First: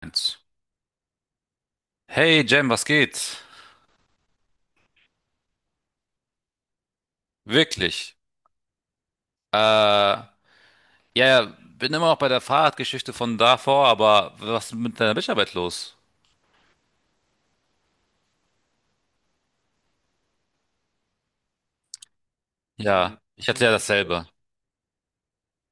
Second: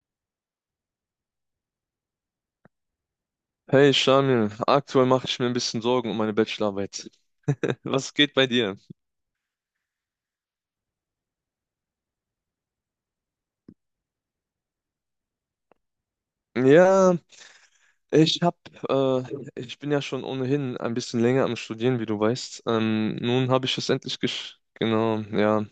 Eins. Hey Jam, was geht? Hey Shamil, aktuell mache ich mir ein bisschen Sorgen um meine Bachelorarbeit. Was Wirklich. geht bei dir? Äh, ja, ja, bin immer noch bei der Fahrradgeschichte von davor, aber was ist mit deiner Bachelorarbeit los? Ja, ich hab, äh, ich bin ja schon ohnehin ein bisschen länger am Studieren, wie du weißt. Ja, ich Nun hatte habe ja ich es endlich dasselbe. gesch... Genau, ja.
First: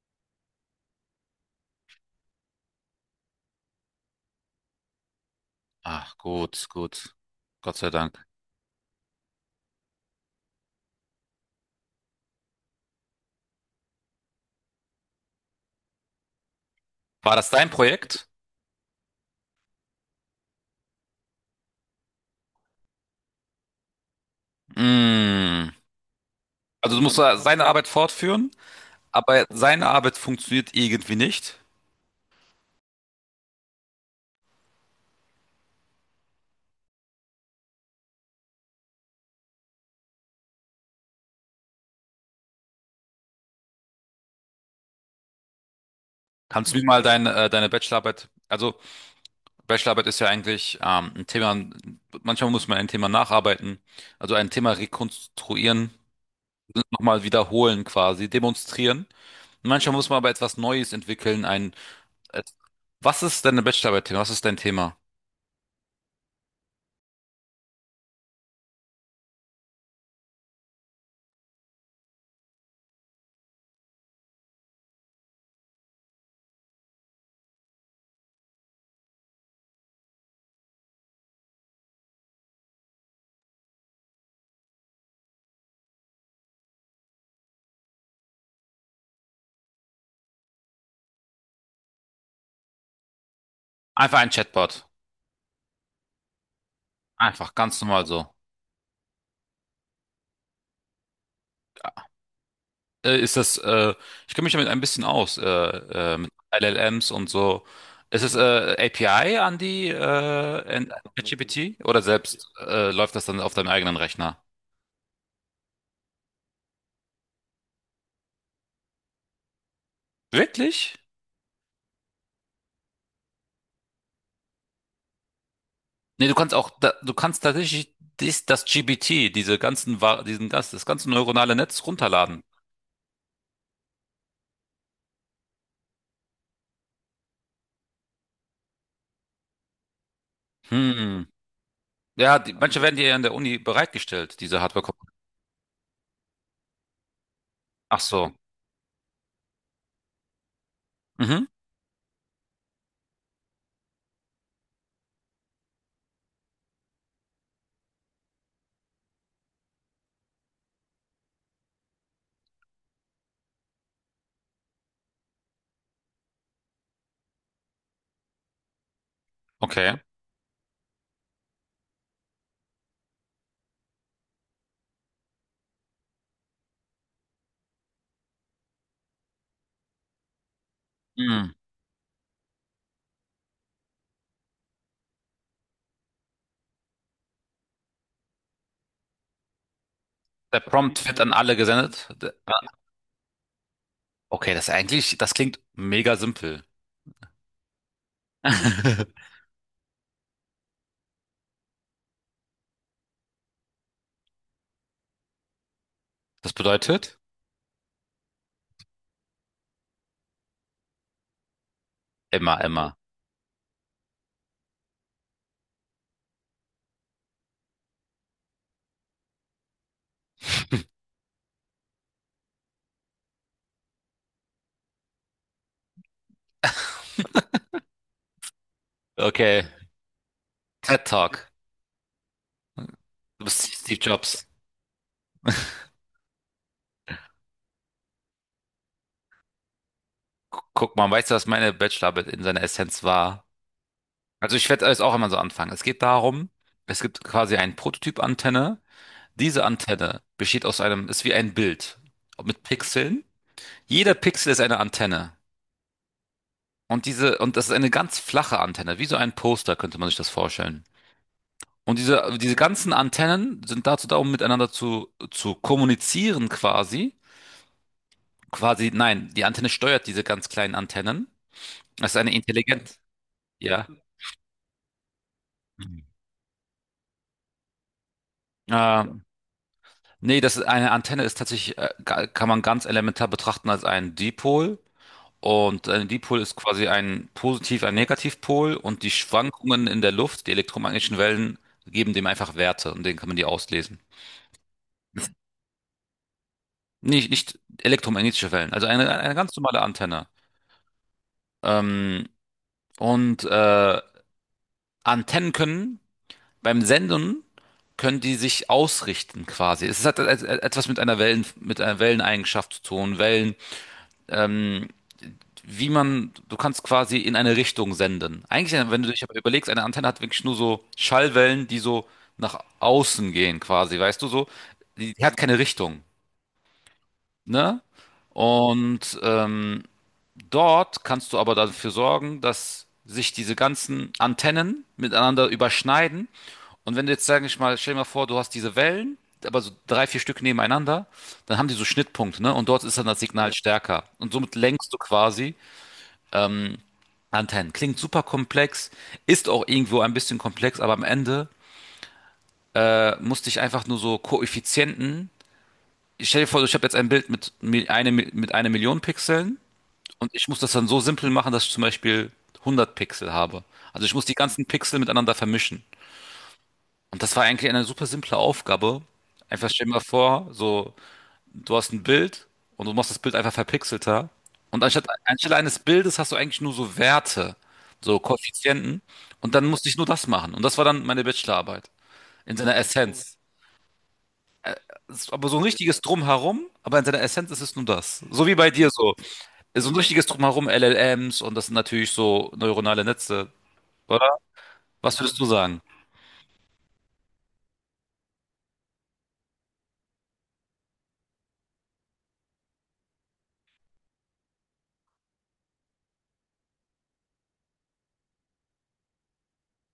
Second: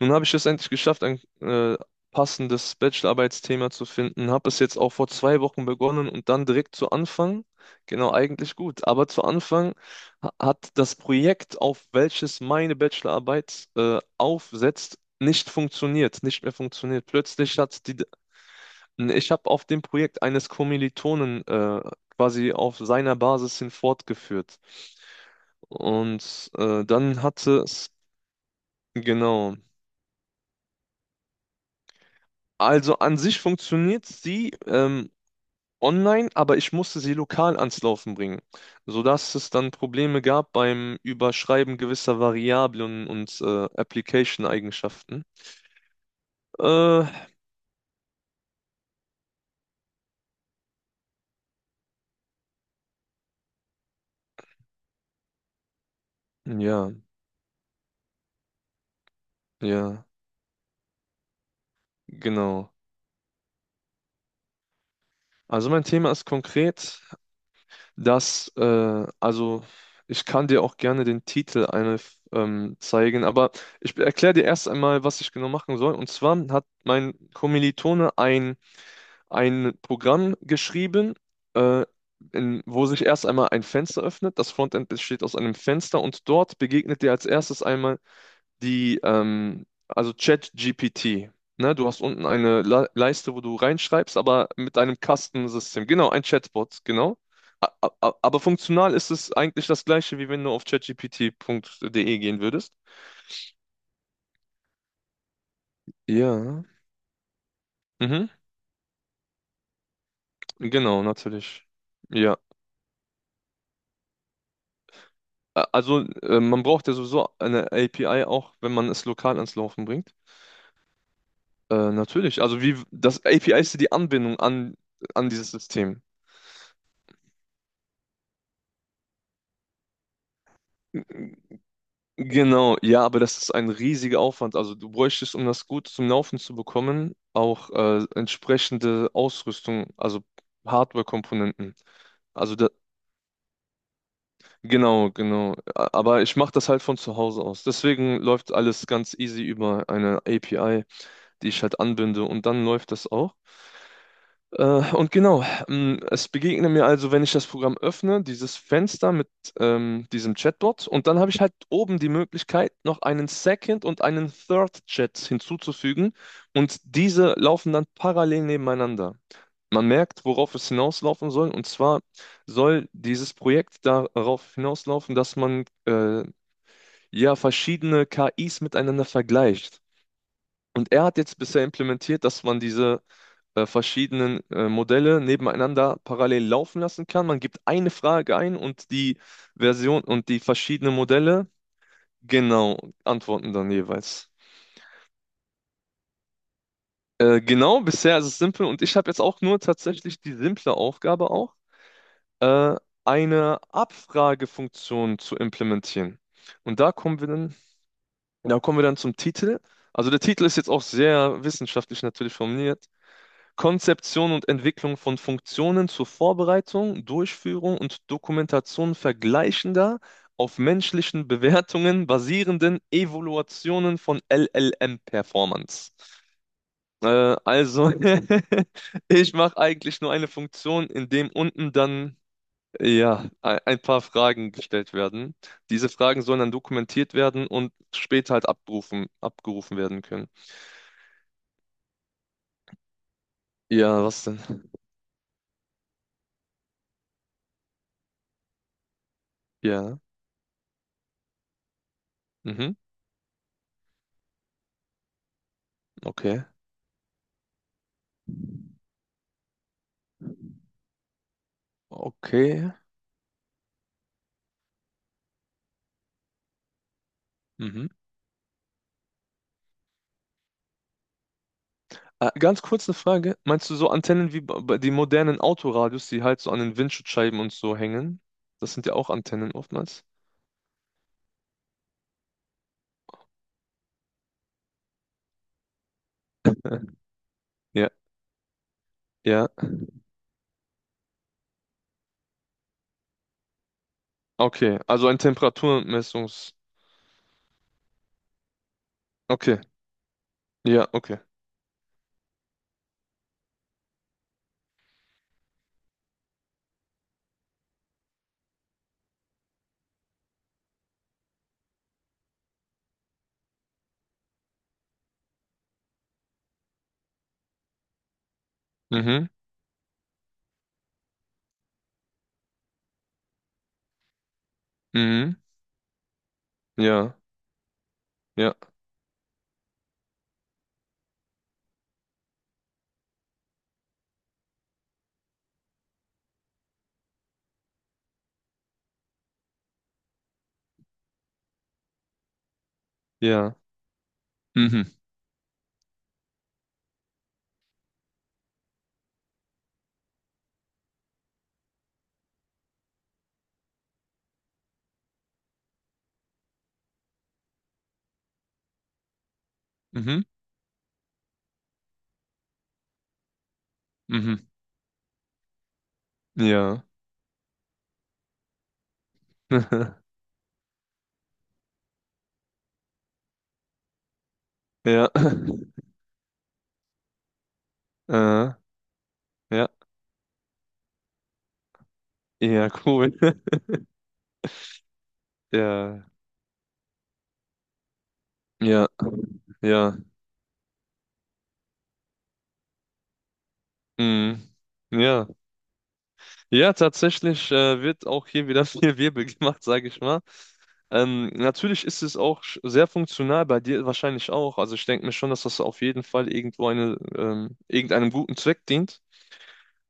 Nun habe ich es endlich geschafft, ein passendes Bachelorarbeitsthema zu finden. Habe es jetzt auch vor 2 Wochen begonnen Ach, und dann gut, direkt zu gut. Anfang. Gott sei Genau, Dank. eigentlich gut. Aber zu Anfang hat das Projekt, auf welches meine Bachelorarbeit aufsetzt, nicht funktioniert, nicht mehr funktioniert. War das Plötzlich dein hat die, Projekt? ich habe auf dem Projekt eines Kommilitonen quasi auf seiner Basis hin fortgeführt. Mm. Und Also du musst dann da hatte seine Arbeit es, fortführen, aber genau. seine Arbeit funktioniert irgendwie nicht. Also an sich funktioniert sie online, aber ich musste sie lokal ans Laufen bringen, sodass es dann Probleme gab beim Überschreiben gewisser Variablen und Application-Eigenschaften. Kannst du mir mal Äh, deine, deine Bachelorarbeit, also Bachelorarbeit ist ja eigentlich ein Thema, manchmal muss man ein Thema nacharbeiten, also ein Thema rekonstruieren, ja, nochmal wiederholen quasi, demonstrieren. Und manchmal ja, muss man aber etwas Neues entwickeln, ein, et- genau. was ist deine Bachelorarbeit-Thema? Was ist dein Thema? Also mein Thema ist konkret, dass, also ich kann dir auch gerne den Titel eine, zeigen, aber ich erkläre dir erst einmal, was ich genau machen soll. Und zwar hat mein Kommilitone ein Programm geschrieben, äh, in, wo sich erst einmal ein Fenster öffnet. Das Frontend besteht aus einem Fenster und dort begegnet dir als erstes einmal die, also ChatGPT. Ne, du hast unten eine Le Leiste, wo du Einfach reinschreibst, ein aber mit Chatbot. einem Kastensystem. Genau, ein Chatbot, genau. Einfach, A- ganz a- normal a- so. Aber funktional ist es eigentlich das gleiche, wie wenn du auf chatgpt.de gehen würdest. Äh, ist das, äh, Ich kenne mich damit ein bisschen aus, mit Ja. LLMs und so. Ist Mhm. es API an die in Genau, natürlich. ChatGPT oder Ja. selbst läuft das dann auf deinem eigenen Rechner? Also, man braucht ja sowieso eine API auch, wenn man es lokal ans Laufen bringt. Wirklich? Natürlich. Also, wie das API ist ja die Anbindung an, an dieses System. Nee, du kannst auch, du kannst tatsächlich das GPT, diese ganzen, Wa- diesen, das, das ganze neuronale Netz runterladen. Genau, ja, aber das ist ein riesiger Aufwand. Also du bräuchtest, um das gut zum Laufen zu bekommen, auch entsprechende Ausrüstung, also Hm. Hardware-Komponenten. Ja, die, Also da, manche werden dir ja in der Uni bereitgestellt, diese Hardware. genau, genau. Aber ich mache das halt von zu Hause aus. Ach Deswegen so. läuft alles ganz easy über eine API, Mhm. die ich halt anbinde und dann läuft das auch. Und genau, es begegnet mir also, wenn ich das Programm öffne, dieses Fenster mit diesem Chatbot und dann habe ich halt oben die Möglichkeit, noch einen Second und einen Third Chat hinzuzufügen und diese laufen dann parallel nebeneinander. Man Okay. merkt, worauf es hinauslaufen soll und zwar soll dieses Projekt darauf hinauslaufen, dass man ja verschiedene KIs miteinander vergleicht. Und er hat jetzt Hm. bisher implementiert, dass man diese verschiedenen Modelle nebeneinander parallel laufen lassen kann. Man gibt eine Frage ein und die Version und die Der verschiedenen Prompt wird an Modelle alle gesendet. Genau antworten dann jeweils. Okay, das ist eigentlich, das klingt mega simpel. Genau, bisher ist es simpel und ich habe jetzt auch nur tatsächlich die simple Aufgabe auch, äh, eine Abfragefunktion zu implementieren. Das Und da bedeutet? kommen wir dann, da kommen wir dann zum Titel. Also der Titel ist jetzt auch sehr wissenschaftlich natürlich Immer, formuliert. immer. Konzeption und Entwicklung von Funktionen zur Vorbereitung, Durchführung und Dokumentation vergleichender, auf menschlichen Bewertungen basierenden Evaluationen von LLM-Performance. Also, ich mache Okay. eigentlich nur eine Funktion, TED in dem Talk. unten dann ja Du ein bist ein Steve paar Jobs. Fragen gestellt werden. Diese Fragen sollen dann dokumentiert werden und später halt abgerufen, abgerufen werden können. Guck mal, weißt du, was meine Bachelorarbeit in seiner Essenz war? Ja, was Also denn? ich werde es auch immer so anfangen. Es geht darum, es gibt quasi einen Prototyp-Antenne. Diese Ja, Antenne besteht aus einem, ist wie ein Bild mit mhm, Pixeln. Jeder Pixel ist eine Antenne. okay. Und diese, und das ist eine ganz flache Antenne, wie so ein Poster, könnte man sich das vorstellen. Und diese, diese Okay. ganzen Antennen sind dazu da, um miteinander zu kommunizieren quasi. Mhm. Quasi, nein, die Antenne steuert diese ganz kleinen Antennen. Das ist eine Ganz kurz eine intelligent, Frage. Meinst du ja. so Antennen wie bei den modernen Autoradios, die halt so an den Windschutzscheiben und so hängen? Das sind ja Äh, auch Antennen oftmals. Nee, das ist eine Antenne ist tatsächlich, kann man ganz elementar betrachten als einen Dipol. Und ein Dipol ist quasi ein Positiv-, Ja, ja. ein Negativpol und die Ja. Schwankungen in der Luft, die elektromagnetischen Wellen, geben dem einfach Werte und denen kann man die auslesen. Okay, also ein Temperaturmessungs... Nicht, nicht elektromagnetische Wellen, also eine ganz Okay, normale Antenne. ja, okay. Ähm, und äh, Antennen können beim Senden können die sich ausrichten quasi. Es hat etwas mit einer Wellen, mit einer Welleneigenschaft zu tun. Wellen ähm, wie man, du kannst quasi in eine Richtung senden. Eigentlich, wenn du dich Mhm, aber überlegst, eine Antenne hat wirklich nur so Schallwellen, die so nach außen gehen, quasi, weißt du so? Die, die hat mhm, keine Richtung, ja, ne? ja, Und dort kannst du aber dafür sorgen, dass sich diese ganzen Antennen miteinander überschneiden. Und wenn du jetzt, sag ich mal, stell dir mal vor, du hast diese Wellen, aber so drei, vier Stück nebeneinander, dann haben die so Schnittpunkte, ne? Und dort ist dann das Signal ja. stärker. Und somit Mhm, lenkst du quasi Antennen. Klingt super komplex, ist auch irgendwo ein bisschen komplex, aber am Ende musste ich einfach nur so Koeffizienten. Ich stell dir vor, ich habe jetzt ein Bild mit einer Million Pixeln mhm, und ich muss das dann so simpel machen, dass ich zum Beispiel 100 Pixel habe. Also ich muss die mhm, ganzen Pixel miteinander vermischen. ja. Und das war eigentlich eine super simple Aufgabe. Einfach stell dir mal vor, so du hast ein Bild und du machst das Bild einfach verpixelter. Und anstatt, Ja, anstelle eines Bildes hast du eigentlich nur so Werte, so äh, Koeffizienten. Und dann ja, musste ich nur das machen. Und das war dann meine Bachelorarbeit. In ja, seiner cool. Essenz. Es ist aber so ein richtiges Ja, Drumherum, aber in seiner Essenz ist es nur das. So wie bei dir ja, so. So ein ja, richtiges Drumherum, LLMs und das sind natürlich so neuronale Netze, oder? mhm, Was ja. würdest du sagen? Ja, tatsächlich wird auch hier wieder viel Wirbel gemacht, sage ich mal. Natürlich ist es auch sehr funktional, bei dir wahrscheinlich auch. Also ich denke mir schon, dass das auf jeden Fall irgendwo eine, irgendeinem guten Zweck dient.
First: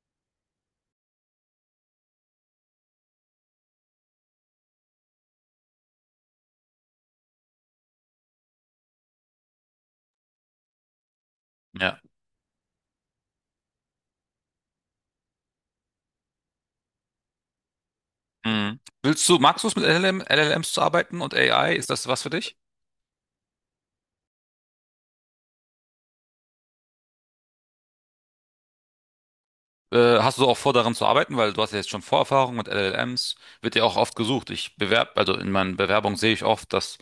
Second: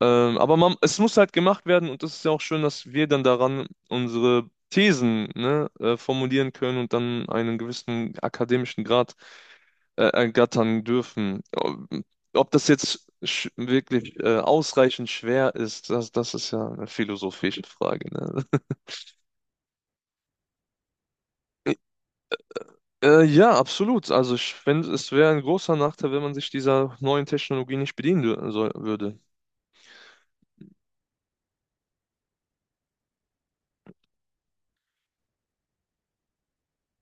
Aber man, es muss halt gemacht werden und es ist ja auch schön, dass wir dann daran unsere Thesen, ne, formulieren können und dann einen gewissen akademischen Grad ergattern dürfen. Ja. Ob das jetzt wirklich ausreichend schwer ist, das, das ist ja eine philosophische Frage, ne? Mhm. Willst du, magst du es mit LLMs zu arbeiten und AI? Ist das was für dich? Ja, absolut. Also ich finde, es wäre ein großer Nachteil, wenn man sich dieser neuen Technologie nicht bedienen soll, würde. Hast du auch vor, daran zu arbeiten, weil du hast ja jetzt schon Vorerfahrung mit LLMs, wird ja auch oft gesucht. Ich bewerb, also in meinen Bewerbungen sehe ich oft, dass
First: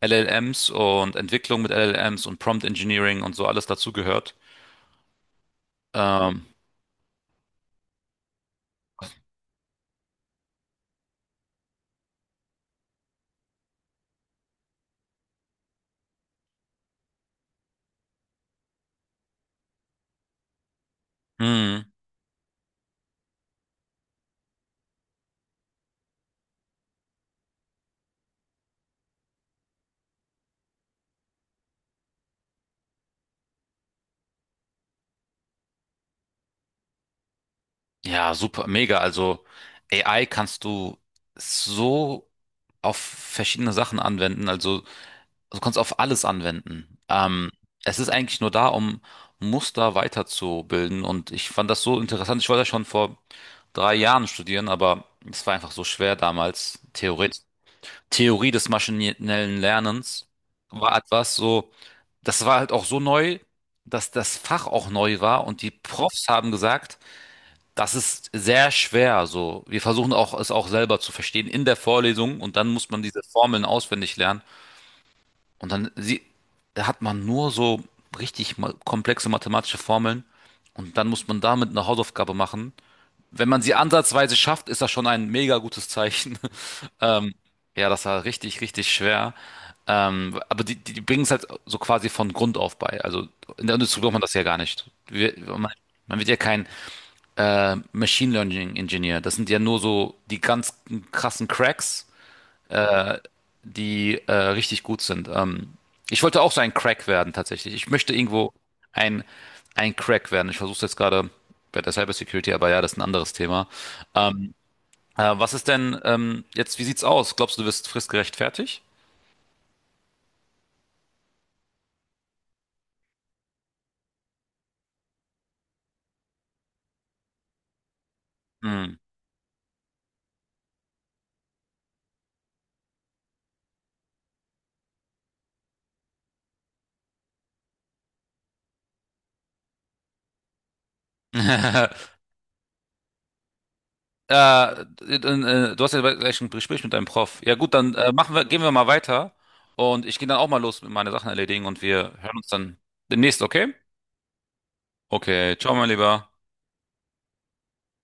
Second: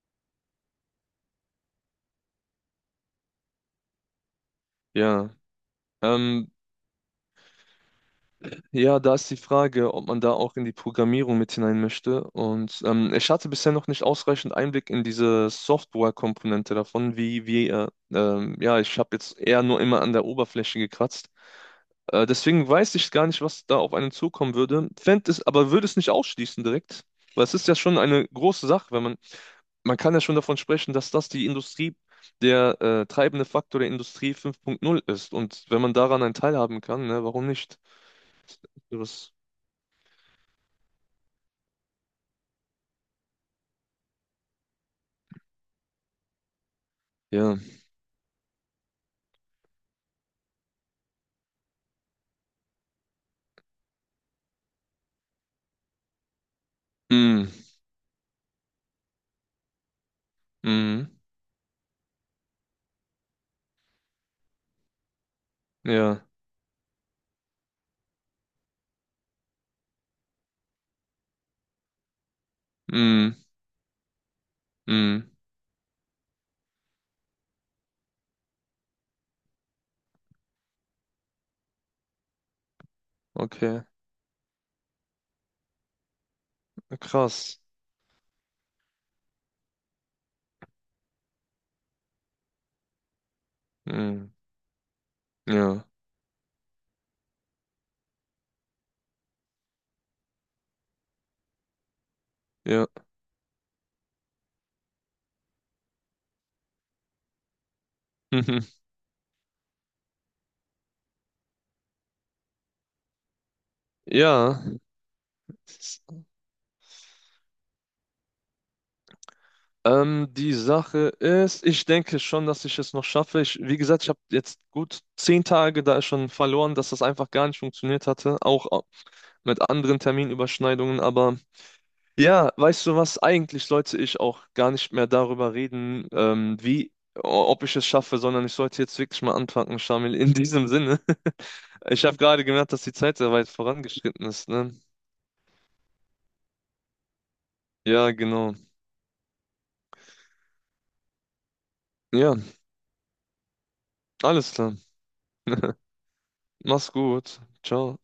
LLMs und Entwicklung mit LLMs und Prompt Engineering und so alles dazugehört. Ja. Ähm, Ähm, ja, da ist die Frage, ob man da auch in die Programmierung mit hinein möchte. Und ich hatte bisher noch nicht ausreichend Einblick in diese Software-Komponente davon, wie, ja, ich habe jetzt eher nur immer an der Oberfläche gekratzt. mh, Deswegen weiß ich gar nicht, was da auf einen zukommen würde. Fänd es, aber würde es nicht ausschließen direkt, weil es ist ja schon eine große Sache, wenn man man kann ja schon davon sprechen, dass das die Industrie, der treibende Faktor der Industrie 5.0 ist. Und wenn man daran einen Teil haben kann, ne, warum nicht? ja, super, mega. Sowas- Also AI kannst du so auf verschiedene Sachen anwenden. Also du kannst auf alles anwenden. Ja. Es ist eigentlich nur da, um Muster weiterzubilden. Und ich fand das so interessant. Ich wollte ja schon vor drei Jahren studieren, aber es war einfach so schwer damals. Theorie, Mm, Theorie des maschinellen Lernens war mm, etwas so, das war halt auch so neu, dass das Fach auch neu war. Und die ja. Profs haben gesagt, das ist sehr schwer. So, wir versuchen auch, es auch selber zu verstehen in der Vorlesung. Und dann muss man diese Mm, Formeln auswendig lernen. mm. Und dann sie, da hat man nur so komplexe mathematische Formeln und dann muss man damit eine Hausaufgabe machen. Wenn man sie Okay. ansatzweise schafft, ist das schon ein mega gutes Zeichen. Ähm, Krass. ja, das war richtig, richtig schwer. Die bringen es halt so quasi von Grund auf bei. Also in der Industrie braucht man Mm, das ja gar nicht. Man, ja. man wird ja kein Machine Learning Engineer. Das sind ja nur so die ganz krassen Cracks Ja. äh, die richtig gut sind. Ich wollte auch so ein Crack werden tatsächlich. Ich möchte irgendwo Mhm. ein, ein Crack werden. Ich versuche es jetzt gerade bei der Cybersecurity, aber ja, das ist ein anderes Thema. Ähm, Ja. Was ist denn S- jetzt, wie sieht's aus? Glaubst du, du wirst fristgerecht fertig? Die Sache ist, ich denke schon, dass ich es noch schaffe. Ich, wie gesagt, ich habe jetzt gut 10 Tage da schon verloren, dass das einfach gar nicht funktioniert hatte. Auch Hm. mit anderen Terminüberschneidungen, aber ja, weißt du was, eigentlich sollte ich auch gar nicht mehr darüber reden, ob ich es schaffe, sondern ich sollte jetzt wirklich mal anfangen, Shamil, in diesem Sinne. Ich habe gerade gemerkt, dass die Zeit sehr weit vorangeschritten ist, ne? Äh, Du hast ja gleich ein Gespräch mit deinem Prof. Ja gut, dann Ja, machen wir, genau. gehen wir mal weiter und ich gehe dann auch mal los mit meine Sachen erledigen und wir hören Ja, uns dann demnächst, okay? alles klar. Okay, ciao mein Lieber. Mach's gut. Ciao.